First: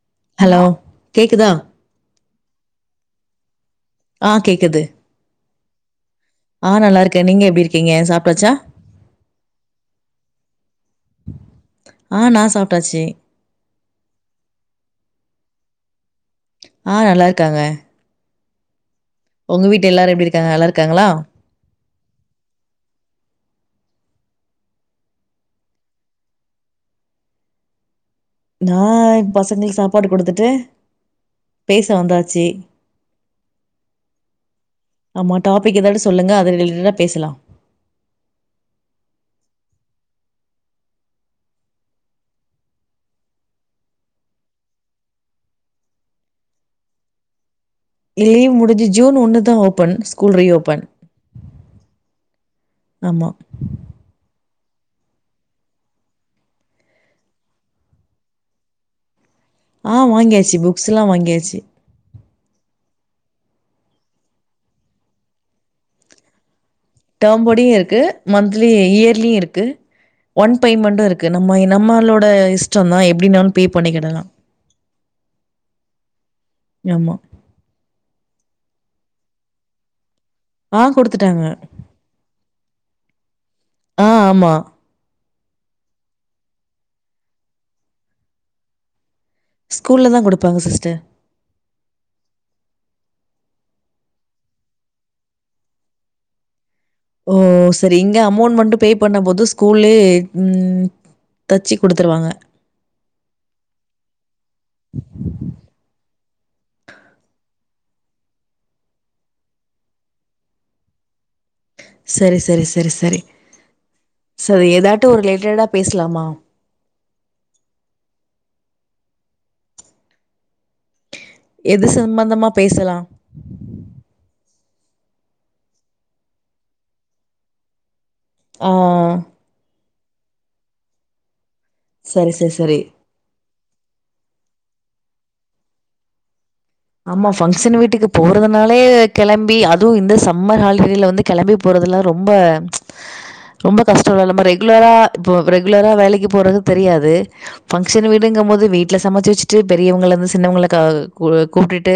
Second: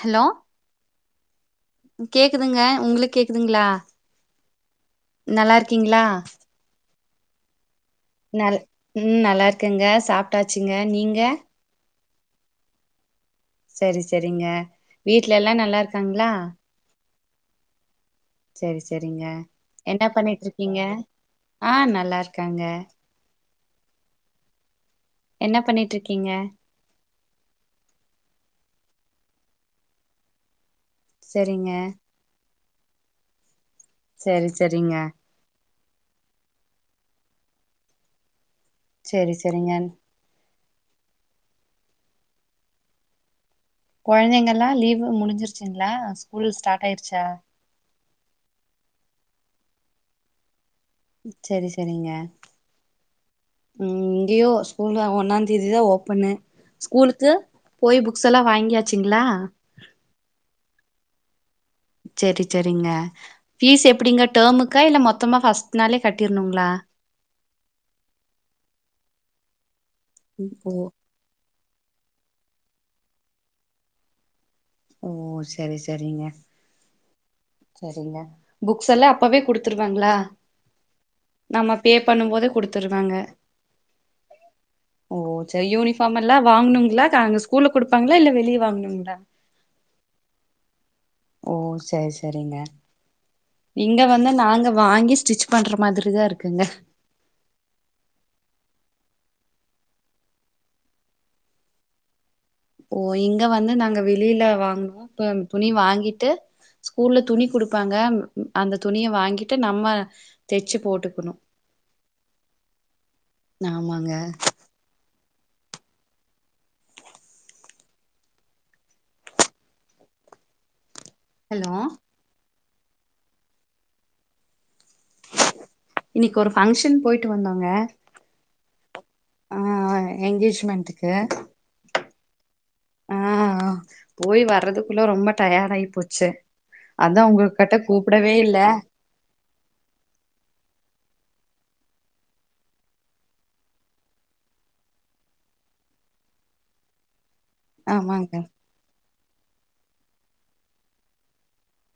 Hello கேக்குதா கேக்குதுங்க உங்களுக்கு கேக்குதுங்களா ஆ கேக்குது நல்லா இருக்கீங்களா ஆ நல்லா நீங்க எப்படி ந உம் நல்லா இருக்கங்க சாப்பிட்டாச்சுங்க நீங்க ஆஹ் நா சாப்பிட்டாச்சு சரி சரிங்க வீட்டு்ல எல்லா நல்லா இருக்காங்களா ஆ நல்லா இருக்காங்க சரி சரி சரிங்க உங்க வீட்ல என்ன எல்லாரும் எப்டி பண்ணிட்டு இருக்காங்க நல்லா இருக்கீங்க இருக்காங்களா ஆஹ் நல்லா இருக்காங்க என்ன பண்ணிட்டு இருக்கீங்க நா பசங்களுக்கு சாப்பாடு குடுத்துட்டு சரிங்க பேச வந்தாச்சு சரி சரிங்க ஆமா டாபிக் ஏதாவது சொல்லுங்க அத ரிலேட்டடா பேசலாம் சரி சரிங்க குழந்தைங்கல்லாம் லீவு முடிஞ்சிருச்சுங்களா ஸ்கூல் ஸ்டார்ட் ஆயிருச்சா லீவ் முடிஞ்சு ஜூன் ஒண்ணு தா ஓபன் ஸ்கூல் ரீஓபன் சரி சரிங்க ஆமா உம் இங்கேயோ ஸ்கூல் ஒன்னாந்தேதி தா ஓப்பன்னு ஸ்கூலுக்கு போய் புக்ஸ் எல்லாம் வாங்கியாச்சுங்களா ஆஹ் வாங்கியாச்சு புக்ஸ் எல்லாம் வாங்கியாச்சு சரி சரிங்க பீஸ் எப்படிங்க டேமுக்கா இல்ல மொத்தமா ஃபர்ஸ்ட் நாளே கட்டிருணுங்களா டெர்ம்போடியும் இருக்கு மந்த்த்லி இயர்லியு இருக்கு ஒன் ஓ பேமெண்டும் இருக்கு என்னா மை நம்மளோட இஷ்டம் தா எப்படின்னாலும் பே பண்ணிக்கிடலாம் ஓ சரி சரிங்க ஆமா சரிங்க புக்ஸ் எல்லாம் அப்பவே குடுத்துருவாங்களா ஆஹ் குடுத்துட்டாங்க தருவாங்க ஆ, ஆமா. ஓ செரி யூனிஃபார்ம்மெல்லா வாங்கணுங்களா அங்க ஸ்கூல்ல குடுப்பாங்களா இல்ல வெளிய வாங்கணுங்களா ஸ்கூல்லல தான் கொடுப்பாங்க சிஸ்டர் ஓ செரி செரிங்க நீங்க வந்து நாங்க வாங்கி ஸ்டிச் பண்ற மாதிரி தான் இருக்குங்க ஓ செரி இங்க அமௌண்ட் மட்டும் பே பண்ணபோது ஸ்கூல்லயே ம் தச்சு குடுத்துருவாங்க ஓ இங்க வந்து நாங்க வெளியில வாங்கனோம் இப்ப துணி வாங்கிட்டு ஸ்கூல்ல துணி குடுப்பாங்க அந்த துணிய வாங்கிட்டு நம்ம தச்சு போட்டுக்கணும் சரி சரி சரி சரி ஆமாங்க சரி ஏதாட்டு ஒரு லெ [unintelligible] பேசலாமா ஹலோ எது சம்பந்தமா பேசலாம் இன்னைக்கு ஒரு பஃங்க்ஷன் போயிட்டு வந்தோங்க ஆஹ் எங்கேஜ்மென்டுக்கு சரி சரி சரி போய் வரறதுக்குள்ள ரொம்ப டயர்ட் ஆயி போச்சு அதா ஆமா உங்ககிட்ட பங்க்ஷன் வீட்டுக்கு கூப்பிடவே இல்ல போறதுனாலே கெளம்பி அதுவும் இந்த சம்மர் ஹால [unintelligible] வந்து கெளம்பி போகறதுலாம் ரொம்ப ரொம்ப கஷ்டம் நம்ம ரெகுலரா இப்போ ரெகுலரா வேலைக்கு போறது தெரியாது பங்க்ஷன் ஆமாங்க வீடுங்க போது வீட்ல சமைச்சு வெச் பெரியவங்களந்து சின்னவங்கள கூப்டுட்டு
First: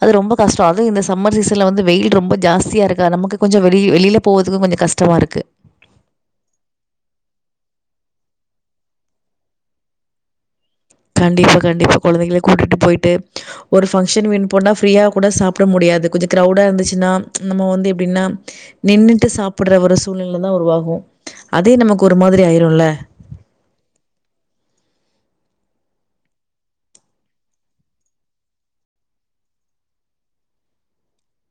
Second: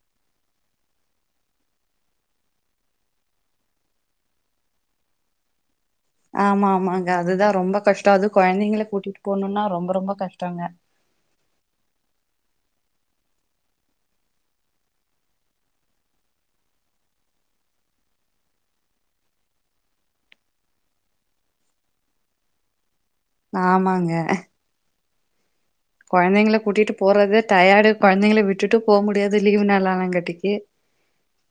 அது ரொம்ப கஷ்டம் அதுவும் இந்த சம்மர் சீசன்ல வந்து வெயில் ரொம்ப ஜாஸ்தியாக இருக்கா நமக்கு கொஞ்சம் வெளி வெளியில போவதுக்கு கொஞ்சம் கஷ்டமா இருக்கு ஆமா ஆமாங்க அதுதான் ரொம்ப கஷ்டம் அது கொழந்தைங்க கூட்டிட்டு போகணும்னா ரொம்ப ரொம்ப கஷ்டங்க கண்டிப்பா கண்டிப்பா கொழந்தைகளை கூட்டுட்டு போயிட்டு ஒரு ஃபங்க்ஷன் வீண் போனா ஃப்ரீயா கூட சாப்பிட முடியாது கொஞ்சம் கிரௌடா இருந்துச்சுன்னா நம்ம வந்து எப்படின்னா நின்னுட்டு சாப்பிடுற ஒரு சூழ்நிலை தான் உருவாகும் அதே நமக்கு ஒரு மாதிரி ஆயிரும்ல ஆமாங்க கொழந்தைங்க கூட்டிட்டு போறத டயர்டு கொழந்தைங்கள விட்டுட்டு போவ முடியாது லீவு நாள்ளானங்காட்டிக்கு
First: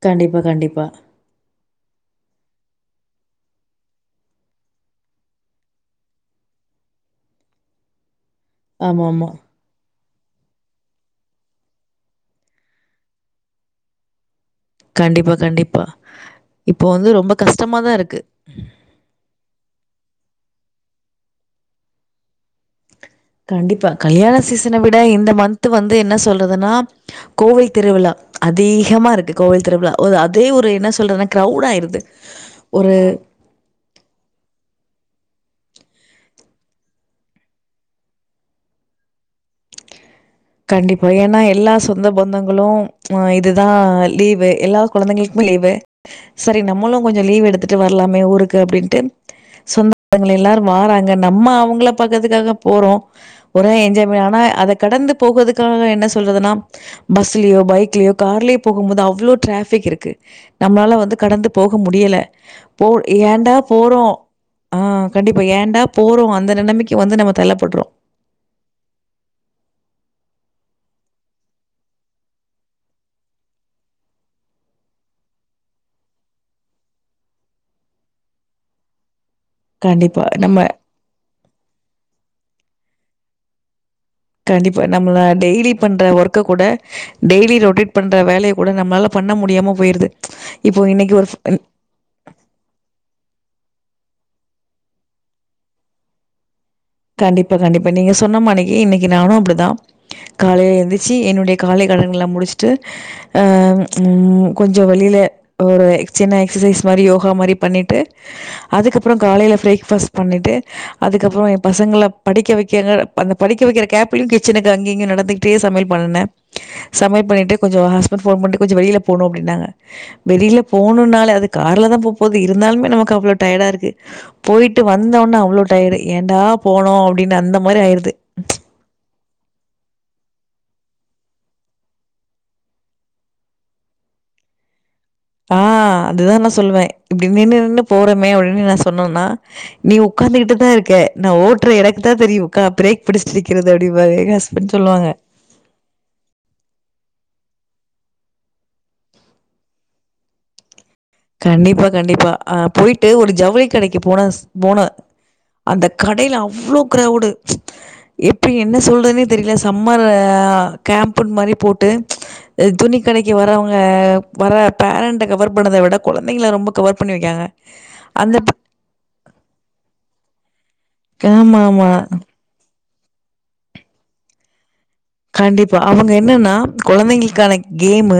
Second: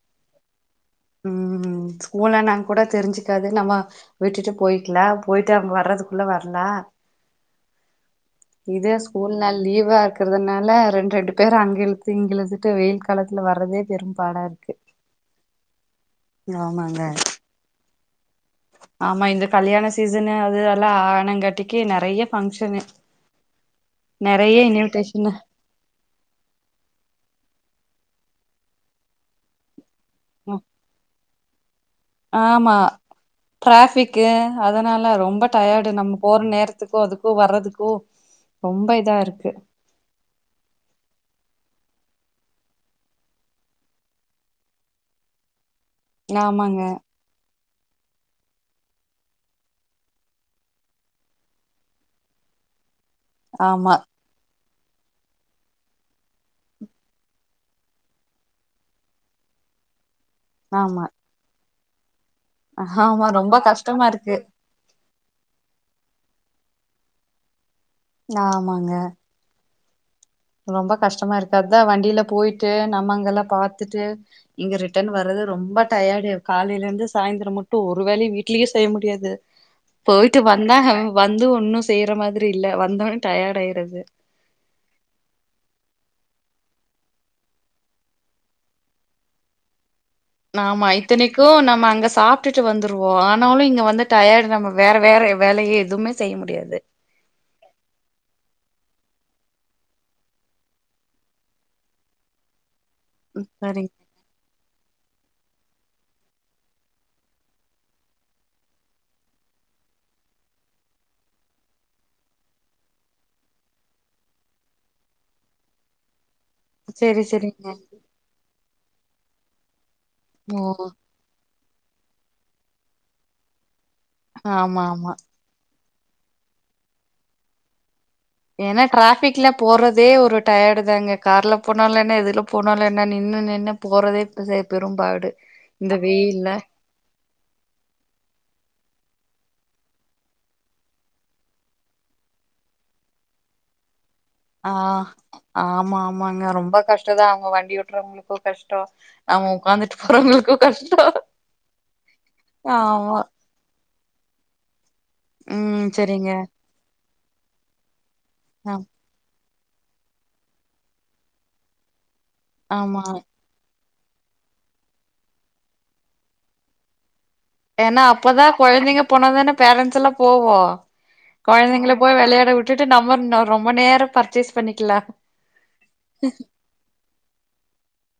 கண்டிப்பா கண்டிப்பா உம் ஸ்கூல்ல நா கூட தெரிஞ்சுக்காது நம்ம விட்டுட்டு போய்க்கலாம் போயிட்டு அவங்க வர்றதுக்குள்ள வரலாம். இது ஆமாமா. ஸ்கூல்னால் லீவா இருக்கு இருக்கிறதுனால ரெண்டு ரெண்டு பேர் அங்கழுத்து இங்க இழுத்துட்டு வெயில் காலத்துல வர்றதே பெரும்பாடா இருக்கு கண்டிப்பா கண்டிப்பா இப்போ ஆமாங்க வந்து ரொம்ப கஷ்டமாதான் இருக்கு அதுல்லாம் ஆனங்காட்டிக்கு நெறைய பங்க்ஷன்னு கண்டிப்பா கல்யாண சீசனை விட இந்த மந்த்து வந்து என்ன சொல்றதுன்னா கோவை திருவிழா அதிகமா இருக்கு கோவில் திருவிழா ஓ அதே ஒரு என்ன சொல்றனா க்ரௌட் ஆயிருது ஆமா ஒரு ட்ராஃபிக்கு அதனால ரொம் ம்ப டயர்டு நம்ம போற நேரத்துக்கு அதுக்கு வர்றதுக்கு ரொம்ப இதா இருக்கு கண்டிப்பா ஏனா எல்லா சொந்த பந்தங்களு அஹ் இதுதா லீவு எல்லா கொழந்தைங்களுக்குமே லீவு செரி ஆமாங்க நம்மளு கொஞ்ச லீவ் எடுத்து வரலாமே ஊருக்கு அப்படின்ட்டு சொந்த பந்தங்களெல்லாம் வாறாங்க நம்ம அவங்கள பாக்கத்துக்காக போறோம் ஒரே ஆமா என்ஜாய்மெ ஆனா அத கடந்து போகுறதுக்காக என்ன சொல்றதுனா பஸ்லயோ பைக்லயோ கார்லே போகும் போது அவ்ளோ ட்ராஃபிக் இருக்கு நம்மளால ஆமா வந்து கடந்துப் போக முடியல போ ஆமா ரொம்ப ஏன்டா போறோ கஷ்டமா இருக்கு ஆஹ் கண்டிப்பா ஏன்டா போறோ அந்த நெலமைக்கு வந்து நம்ம தள்ளப்பட்றோ ஆமாங்க ரொம்ப கஷ்டமா இருக்கு அதா வண்டில போயிட்டு நண்ணங்கெல்லா பாத்துட்டு இங்க ரிட்டன் வர்றது ரொம்ப டயர்டு காலைல இருந்து சாய்ந்தர மட்டு ஒரு வேலையு வீட்லயே செய்ய முடியாது கண்டிப்பா. போயிட்டு நம்ம வந்தாக வந்து ஒன்னு செய்ற மாதிரி இல்ல வந்தோனே டயாடாயிறுது கண்டிப்பா நம்மலா டெய்லி பண்ற ஒர்க்க கூட டெய்லி ரொட்டேட் பண்ற வேலைய கூட நம்மளால பண்ண முடியாம போயிருது இப்போ ஆமா இன்னைக்கு ஒரு இத்தனைக்கு ஃப் நம்ம அங்க சாப்ட்டுட்டு வந்துருவோ ஆனாலு இங்க வந்து டயர்டு நம்ம வேற வேற வேலையே எதுமே செய்ய முடியாது கண்டிப்பா கண்டிப்பா நீங்க சொன்ன மானைக்கு இன்னைக்கு நானு அப்டிதா காலைல எந்திர்ச்சு என்னுடைய காலை கடன்லா முடிச்ட்டு ஆஹ் சரிங் உம் கொஞ்சோ வெல் இல்ல ஒரு சின்ன எக்சசைஸ் மாரி யோகா மாரி பண்ணிட்டு அதுக்கு அப்ற காலைல ஃப்ரேக்பஸ்ட் பண்ணிட்டு அதுக்கப்ற எப் பசங்கள படிக்க வைக்கிறங்க அந்த படிக்க வைக்கிற கேப்லையு கிச்சனுக்கு அங்கெ இங்கெ நடந்துக்கிட்டே சமையல் பண்ணுனே செரி சமையல் பண்ணிட்டு செரிங்க கொஞ்சம் ஹஸ்பண்ட் போன் பண்ட்டு கொஞ்சம் வெயில்ல போனும் அப்பிடின்னாங்க வெளில ஓ போனுனால அதுக் கார்ல தா போப்போது இருந்தாலுமே நமக்கு அவ்ளோ டயர்டா இருக்கு போயிட்டு ஆமா ஆமா வந்தோன்னா அவ்ளோ டைடு ஏன்டா போனோம் அப்படின்னு அந்த மாரி ஆயிருது ஏன்னா டிராஃபிக்ல போறதே ஒரு டயர்டு தாங்க கார்ல போனாலும் என்ன எதுல போனாலும் என்ன நின்னு நின்னு போறதே பெரும்பாடு இந்த ஆஹ் அதுதா வெயில்ல நா சொல்லுவே இப்டி நின்னு நின்னு போறமே அப்டின்னு நா சொ இப்ப என்னனா நீ உக்காந்துக்கிட்டு தா இருக்க நா ஓட்ற எனக்கு தா தெரியு உக்கா பிரேக் பிடிச்சிட்டு இருக்கிறது அப்டின் ஆஹ் ஆமா ஆமாங்க ரொம்ப கஷ்ட தா அவ்ங்க வண் வண்டி ஓட்டுறவுங்குளுக்கு கஷ்டோம் நம்ம உக்காந்துட்டு போறவுங்குளுக்கும் கஷ்டம் கண்டிப்பா கண்டிப்பா ஆ போயிட்டு ஆமா ஒரு ஜவுளிக் கடைக் கி போனஸ் போன அந்த ம் சரிங்க கடைல அவ்வுளோ க்ரௌவுடு எப்ரி ஆ என்ன சொல்றத்னே தெரிய்லஸ் தம்மரே கேம்ப்புன் மரிப் போட்டு துணி ஆமா கடைக்கு வரவ்ங் வர பேரண்ட கவர் பண்ணத விட கொலந்தைங்ள ரொம்ப கவர் பின்னி வெக்கியாங்க ஏன்னா அப்பதா கொழந்தைங்க போனதான பேரன்ஸ் எல்லா போவோ கே மாமா டுடு நம்மர் நோ ரொம்ப நேர பர்ச்சேஸ் பண்ணிக்கிலா கண்டிபா அவுங்க என்னனா கொலந்தைங்ளுக்கான கேமு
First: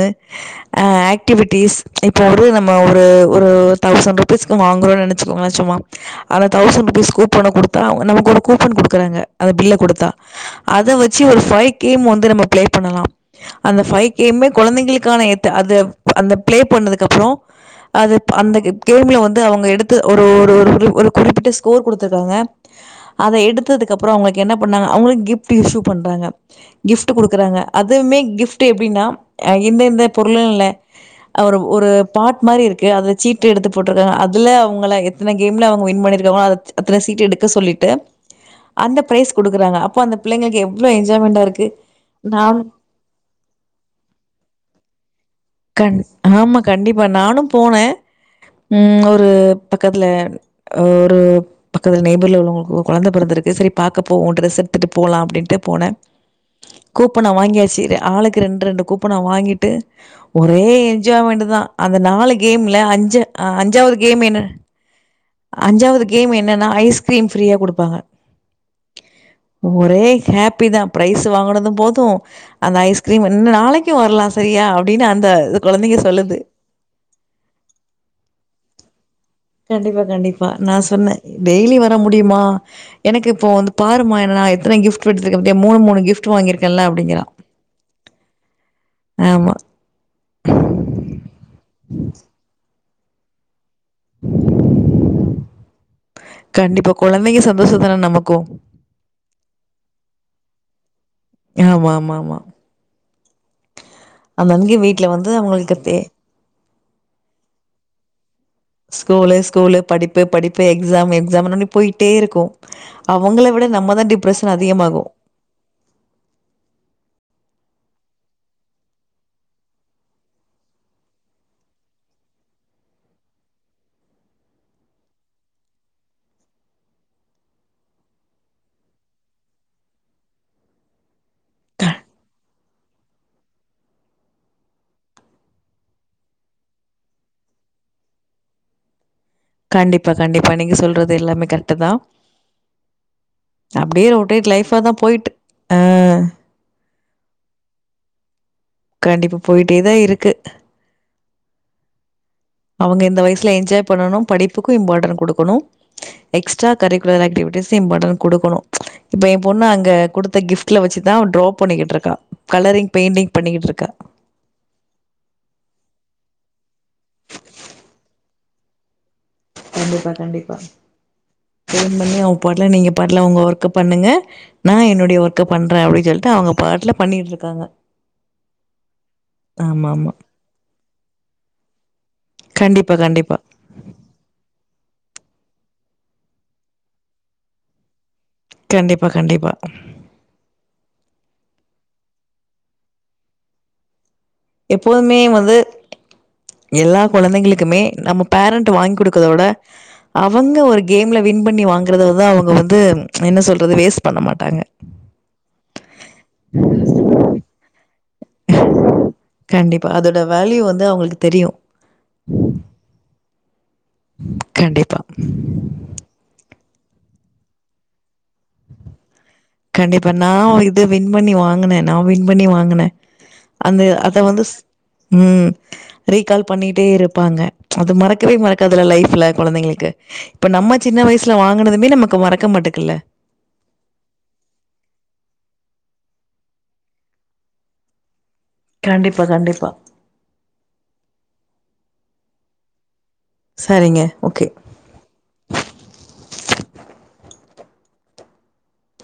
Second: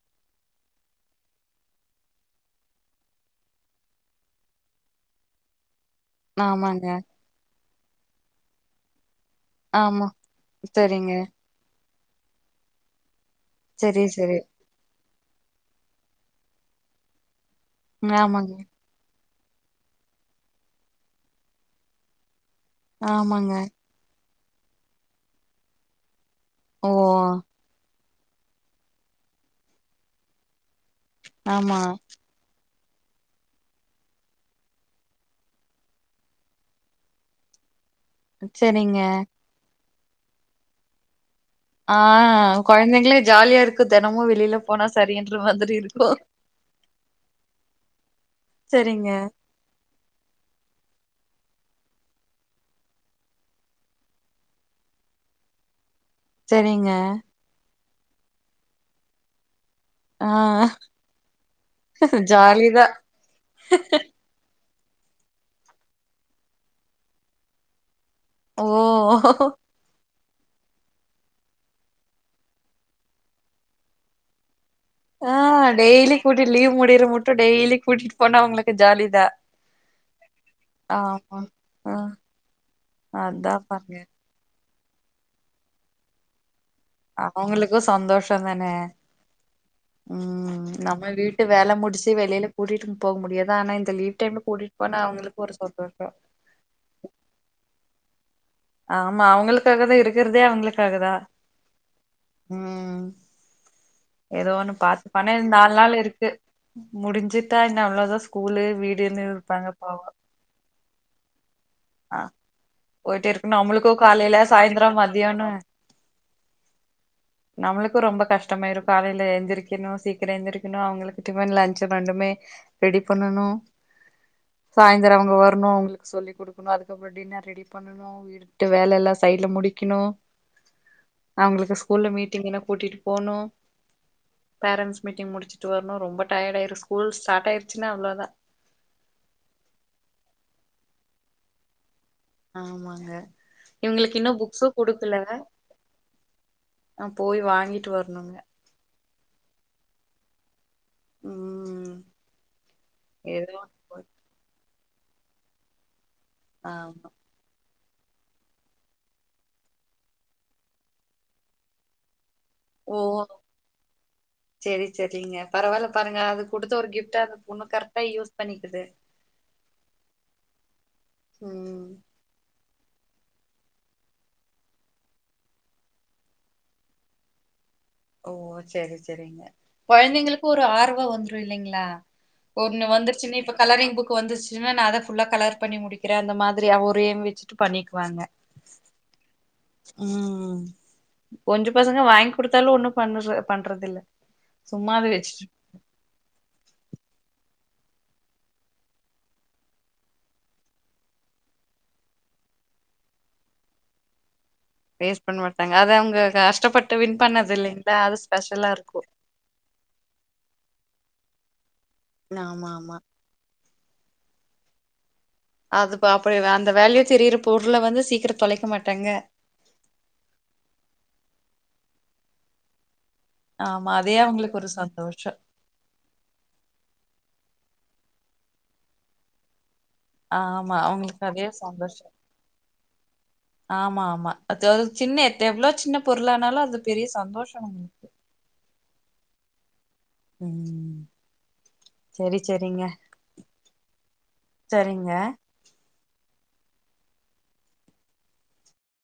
ஆக்டிவிட்டிஸ் இப்ப ஒரு நம்ம ஒரு ஒரு தௌசண் ருபீஸ்க்கு வாங்குறோ நெனச்சுகோங்ளே சும்மா அனா ஆமாங்க தௌசண் பிஸ் கூப்பனோ குடுத் தாவ் நமக் ஒரு கூப்பன் குடுக்குறாங்க அத பில்ல ஆமா குடுத்தா அத சரிங்க வச்சு ஒரு ஃபை கேம் வந்து நம்ம ப்ளே பண்ணலா அந்த ஃபை சரி சரி கேம்மே கொலந்தைங்ளுக்கான எத் அத அந்த ப்ளே பண்ணதுக் அப்றோ அதுப் ஆமாங்க அந்த கேம்ல வந் அவுங்க எடுத்து ஒரு ஒரு ஒரு ஒரு ஒரு குறிப்பிட்ட ஸ்கோர் குடுத்துர்க்காங்க அத ஆமாங்க எடுத்ததுக் அப்றொ அவுங்ள கென்ன பண்ணாங்க அவுங்ளு கிஃட்டு இஷு பண்றாங்க ஓ கிஃப்ட்டு குடுக்குறாங்க அத் துமே கிஃப்ட்டு எப்டினா இந்த இந்த பொருளு இல்ல அவரு ஆமா ஒரு பாட் மரி இருக் கு அதுல சீட்டு எடுத்து போட்டுருக்காங்க அதுல அவுங்கள எத்துன கேம்ல அவுங்க வின் பண்ணிருக்காங்ளோ அத் அத்துல சீட் எடுக்க சொல்லிட்டு செரிங்க அந்த ப்ரைஸ் குடுக்குறாங்க அப் போ அந்த பிள்ளைங்ளுக் எவ்ளோ எஜ் ஜேமெண்டா இருக் ஆ நானு கொழந்தைங்களே ஜாலியா இருக்கு தெனமு வெளில போனா சரின்ற மாதிரி கண் இருக்கு ஆம கண்டிப்பா நானு போனே ம் செரிங்க ஒரு பக்கத்ல ஒரு பக்கதுல் நெய்பர்ல உள்ளவுங்கு கொலந்த பெறந்துருக்கு செரி பாக்க போவோ ட்ரெஸ் எட்த்துட்டு போலா அப்டின்டு போன செரிங்க கூப்பன வாங்கியசீரே ஆளுக்கு ரெண் ரெண்டு கூப்பன வாங்கிட்டு ஆ ஒரே என்ஜாமெண்டு தா அந்த நாலு கேம்ல ஜாலிதா அஞ்ச அ அஞ்சாவுது கேம் என்ன அஞ்சாவ்து கேம் என்னன்னா ஐஸ்கிரீம் ஃப்ரீயா குடுப்பாங்க ஓ ஹாப்பிதா ப்ரைஸ் வாங்குனது போது அந்த ஐஸ்கிரீம் இன்னு நாளைக்கு வரலா சரியா அப் ஆ டெய்லி கூட்டி லீவ் முடியிற முட்டு டெய்லி கூட்டிட்டு போனா அவங்களு க்கு ஜாலிதா கண்டிப்பா கண்டிப்பா நா சொன்ன ஆமா டெய்லி வர ஆ முடியுமா எனக்கு இப்போ அதா வந்து பாருங்க பாருமா என்ன நா எத்தன கிஃப் ட் எடுத்துருக்க பாத்தியா மூணு மூணு கிஃப்ட் வாங்கிருக் அவுங்களுக்கு சந்தோஷந்தானே ஆமா. ம் நம்ம வீட்டு வேல முடிச்சி வெளில கூட்டிட்டு போக முடியாது ஆனா இந் த லீவ் டைம்ல கூட்டிட்டு போனா அவுங்ளுக் கு ஒரு சந்தோஷம் கண்டிப்பா கொழந்தெங்க சந்தோஷந்தானே நமக்கு ஆம்மா அவுங்களுக்காகதா இருக்கிறதே அவுங்களுக்காகதா ஆமா, ஆமா, ஆமா. ம் ஏதோ ஒன்னு அங்கங்க பாத்து வீட்ல வந்து பண்ணு நாலு அவங்களுக்கு தே நாள் இருக்கு முடிஞ்சிட்டா இன்னு அவ்ளோதா ஸ் ஸ்கூலு ஸ்கூலு படிப்பு படிப்பு எக்ஸாம் எக் ஸாமுனு ஆ போயிட்டேருக்கும் போயிட்டே அவுங்கள இருக்கு விட நம்மளுக்கு நம்மதா காலையில டிப்ரெஷன் சாயந்தரோ அதிகமாகும் மதியானோ நம்முளுக்கு ரொம்ப கஷ்டமாயிரும் காலேல எந்திரிக்குணு சீக்கிரோ எந்திரிக்குணு அவுங்களுக்கு டிபன் லன்ச் ரெண்டுமே ரெடி பண்ணணும் சாய்ந்தரம் அவங்க வர்ணும் அவங்களுக்கு சொல்லிக் குடுக் குணு அதுக்கப்பறம் டின்னர் ரெடி பண்ணணு வீட்டு வேலெல்லா சைட்ல முடிக்கிணு அவ்ங்களுக்கு ஸ்கூல்ல மீட்டிங்ன்னா கூட்டிட்டு போணு பேரண்ட்ஸ் மீட்டிங் முடிச்சிட்டு வர்ணும் ரொம்ப டயர்ட் ஆயிரும் ஸ்கூல் ஸ்டார்டாயிருச்சினா அவ்ளோதா கண்டிப்பா கண்டிப்பா நீங்க சொல்றது எல்லாமே கரெட்டு தா ஆமாங்க இவ்ங்ளுக்கு இன்னு ரொட்டேட் புக்ஸு லைஃபா தான் குடுக்கல போயிட்டு. ஆ. அ போய் வாங்கிட்டு வர்ணுங்க கண்டிப்பா போயிட்டேதா இருக்கு ம் அவங்க இந்த வயஸ்ல ஏதோ ஒண்ணு என்ஜாய் போய் பண்ணனும் படிப்பு கு இம்பார்டன்ட் குடுக்கணும் எக்ஸ்ட்ரா ஆமா கரிக்குலர் ஆக்டிவிட்டிஸ் ஸ் இம்பார்டன்ட் குடுக்கணு இப்ப என் பொண்ணு அங்க குடுத்த கிஃப்ட்ல வச்சுதா அவ ட்ராப் பண்ணிக்கிட்டு இருக்கா ஓ செரி செரிங்க பரவாயில்ல பாருங்க அதுக் குடுத்த ஒரு கிஃப்ட அந்த பொண்ணு கரெக்ட்டா யூஸ் பண்ணிக்குது கண்டிப்பா கண்டிப்பா ம் ஸ்டெயின் பண்ணி அவன் பொண்ண நீங்கப் பாட்டுல ஒங்க ஒர்க்கப் பண்ணுங்க நா என்னுடைய ஒர்க்கப் பண்றேன் அப்டின்னு சொல்லிட்டு அவுங்க பாட்டுல பண்ணிட்டு இருக்காங்க ஓ ச்செரி ச்செரிங்க ஆமாமா. கொழந்திங்கிளுக்கு ஒரு ஆர்வம் வந்துரு இல்லிங்களா ஒரனு கண்டிப்பா, கண்டிப்பா. வந்துருச்சுன்னு இப்ப கலரிங் புக்கு வந்துருச்சு நா அத ஃபுல்லா கலர் பண்ணி முடிக்ற அந்த மாதிரி ஒரு ஏம் வெச்சுட்டு பண்ணிக் ப்பாங்க கண்டிப்பா, கண்டிப்பா. ம் கொஞ்ச பசங்க வாங்கி குடுத்தாலு ஒண்ணு பண்ணுற பண்றதில்ல. சும்மா அத எப்போதுமே வச்சுட்டு வந்து எல்லா கொழந்தைங்களுக் குமே நம்ம பேரன்ட் வாங்கிகுடுக்கறத வுட அவங்க ஒரு கேம்ல வின் பண்ணி வாங்குறதுல தா அவங்க வந்து என்ன சொல்றது வேஸ்ட் பண்ண மாட்டாங்க வேஸ்ட் பண்ண மாட்டாங்க, அத அவுங்க கஷ்டபட்டு வின் பண்ணதில்லைங் கண்டிப்பா, அதோட வேல்யூ வந்து அவுங்களுக் தெரியு ஆமாமா கண்டிப்பா அதுப்ப அப்டி வ அந்த வேல்யூ தெரிற பொருள வந்து சீக்கிர தொலைக்க மாட்டாங்க கண்டிப்பா, நா இது வின் பண்ணி வாங்குன, நா வின் பண்ணி வாங்குன, அந்தே ஆமா. அதே அத வந்துஸ் அவங்களுக்கு ஒரு சந்தோஷம். ம் ரீகால் பண்ணீட்டே இருப்பாங்க அது மறக்கவே மறக்காதுல்ல லைஃப்ல கொழந்தைங்களுக்கு இப்ப ஆமா. நம்ம சின்ன அவங்களுக்கு வயசுல அதே வாங்குனதுமே சந்தோஷம். நமக்கு மறக்க மாட்டேக்குல்ல ஆமா, [unintelligible] சின்ன எர்த்தே எவ்ளோ சின்ன பொருளானாலு அது பெரிய சந்தோஷம் கண்டிப்பா கண்டிப்பா ம் செரி செரிங்க சரிங்க ஓகே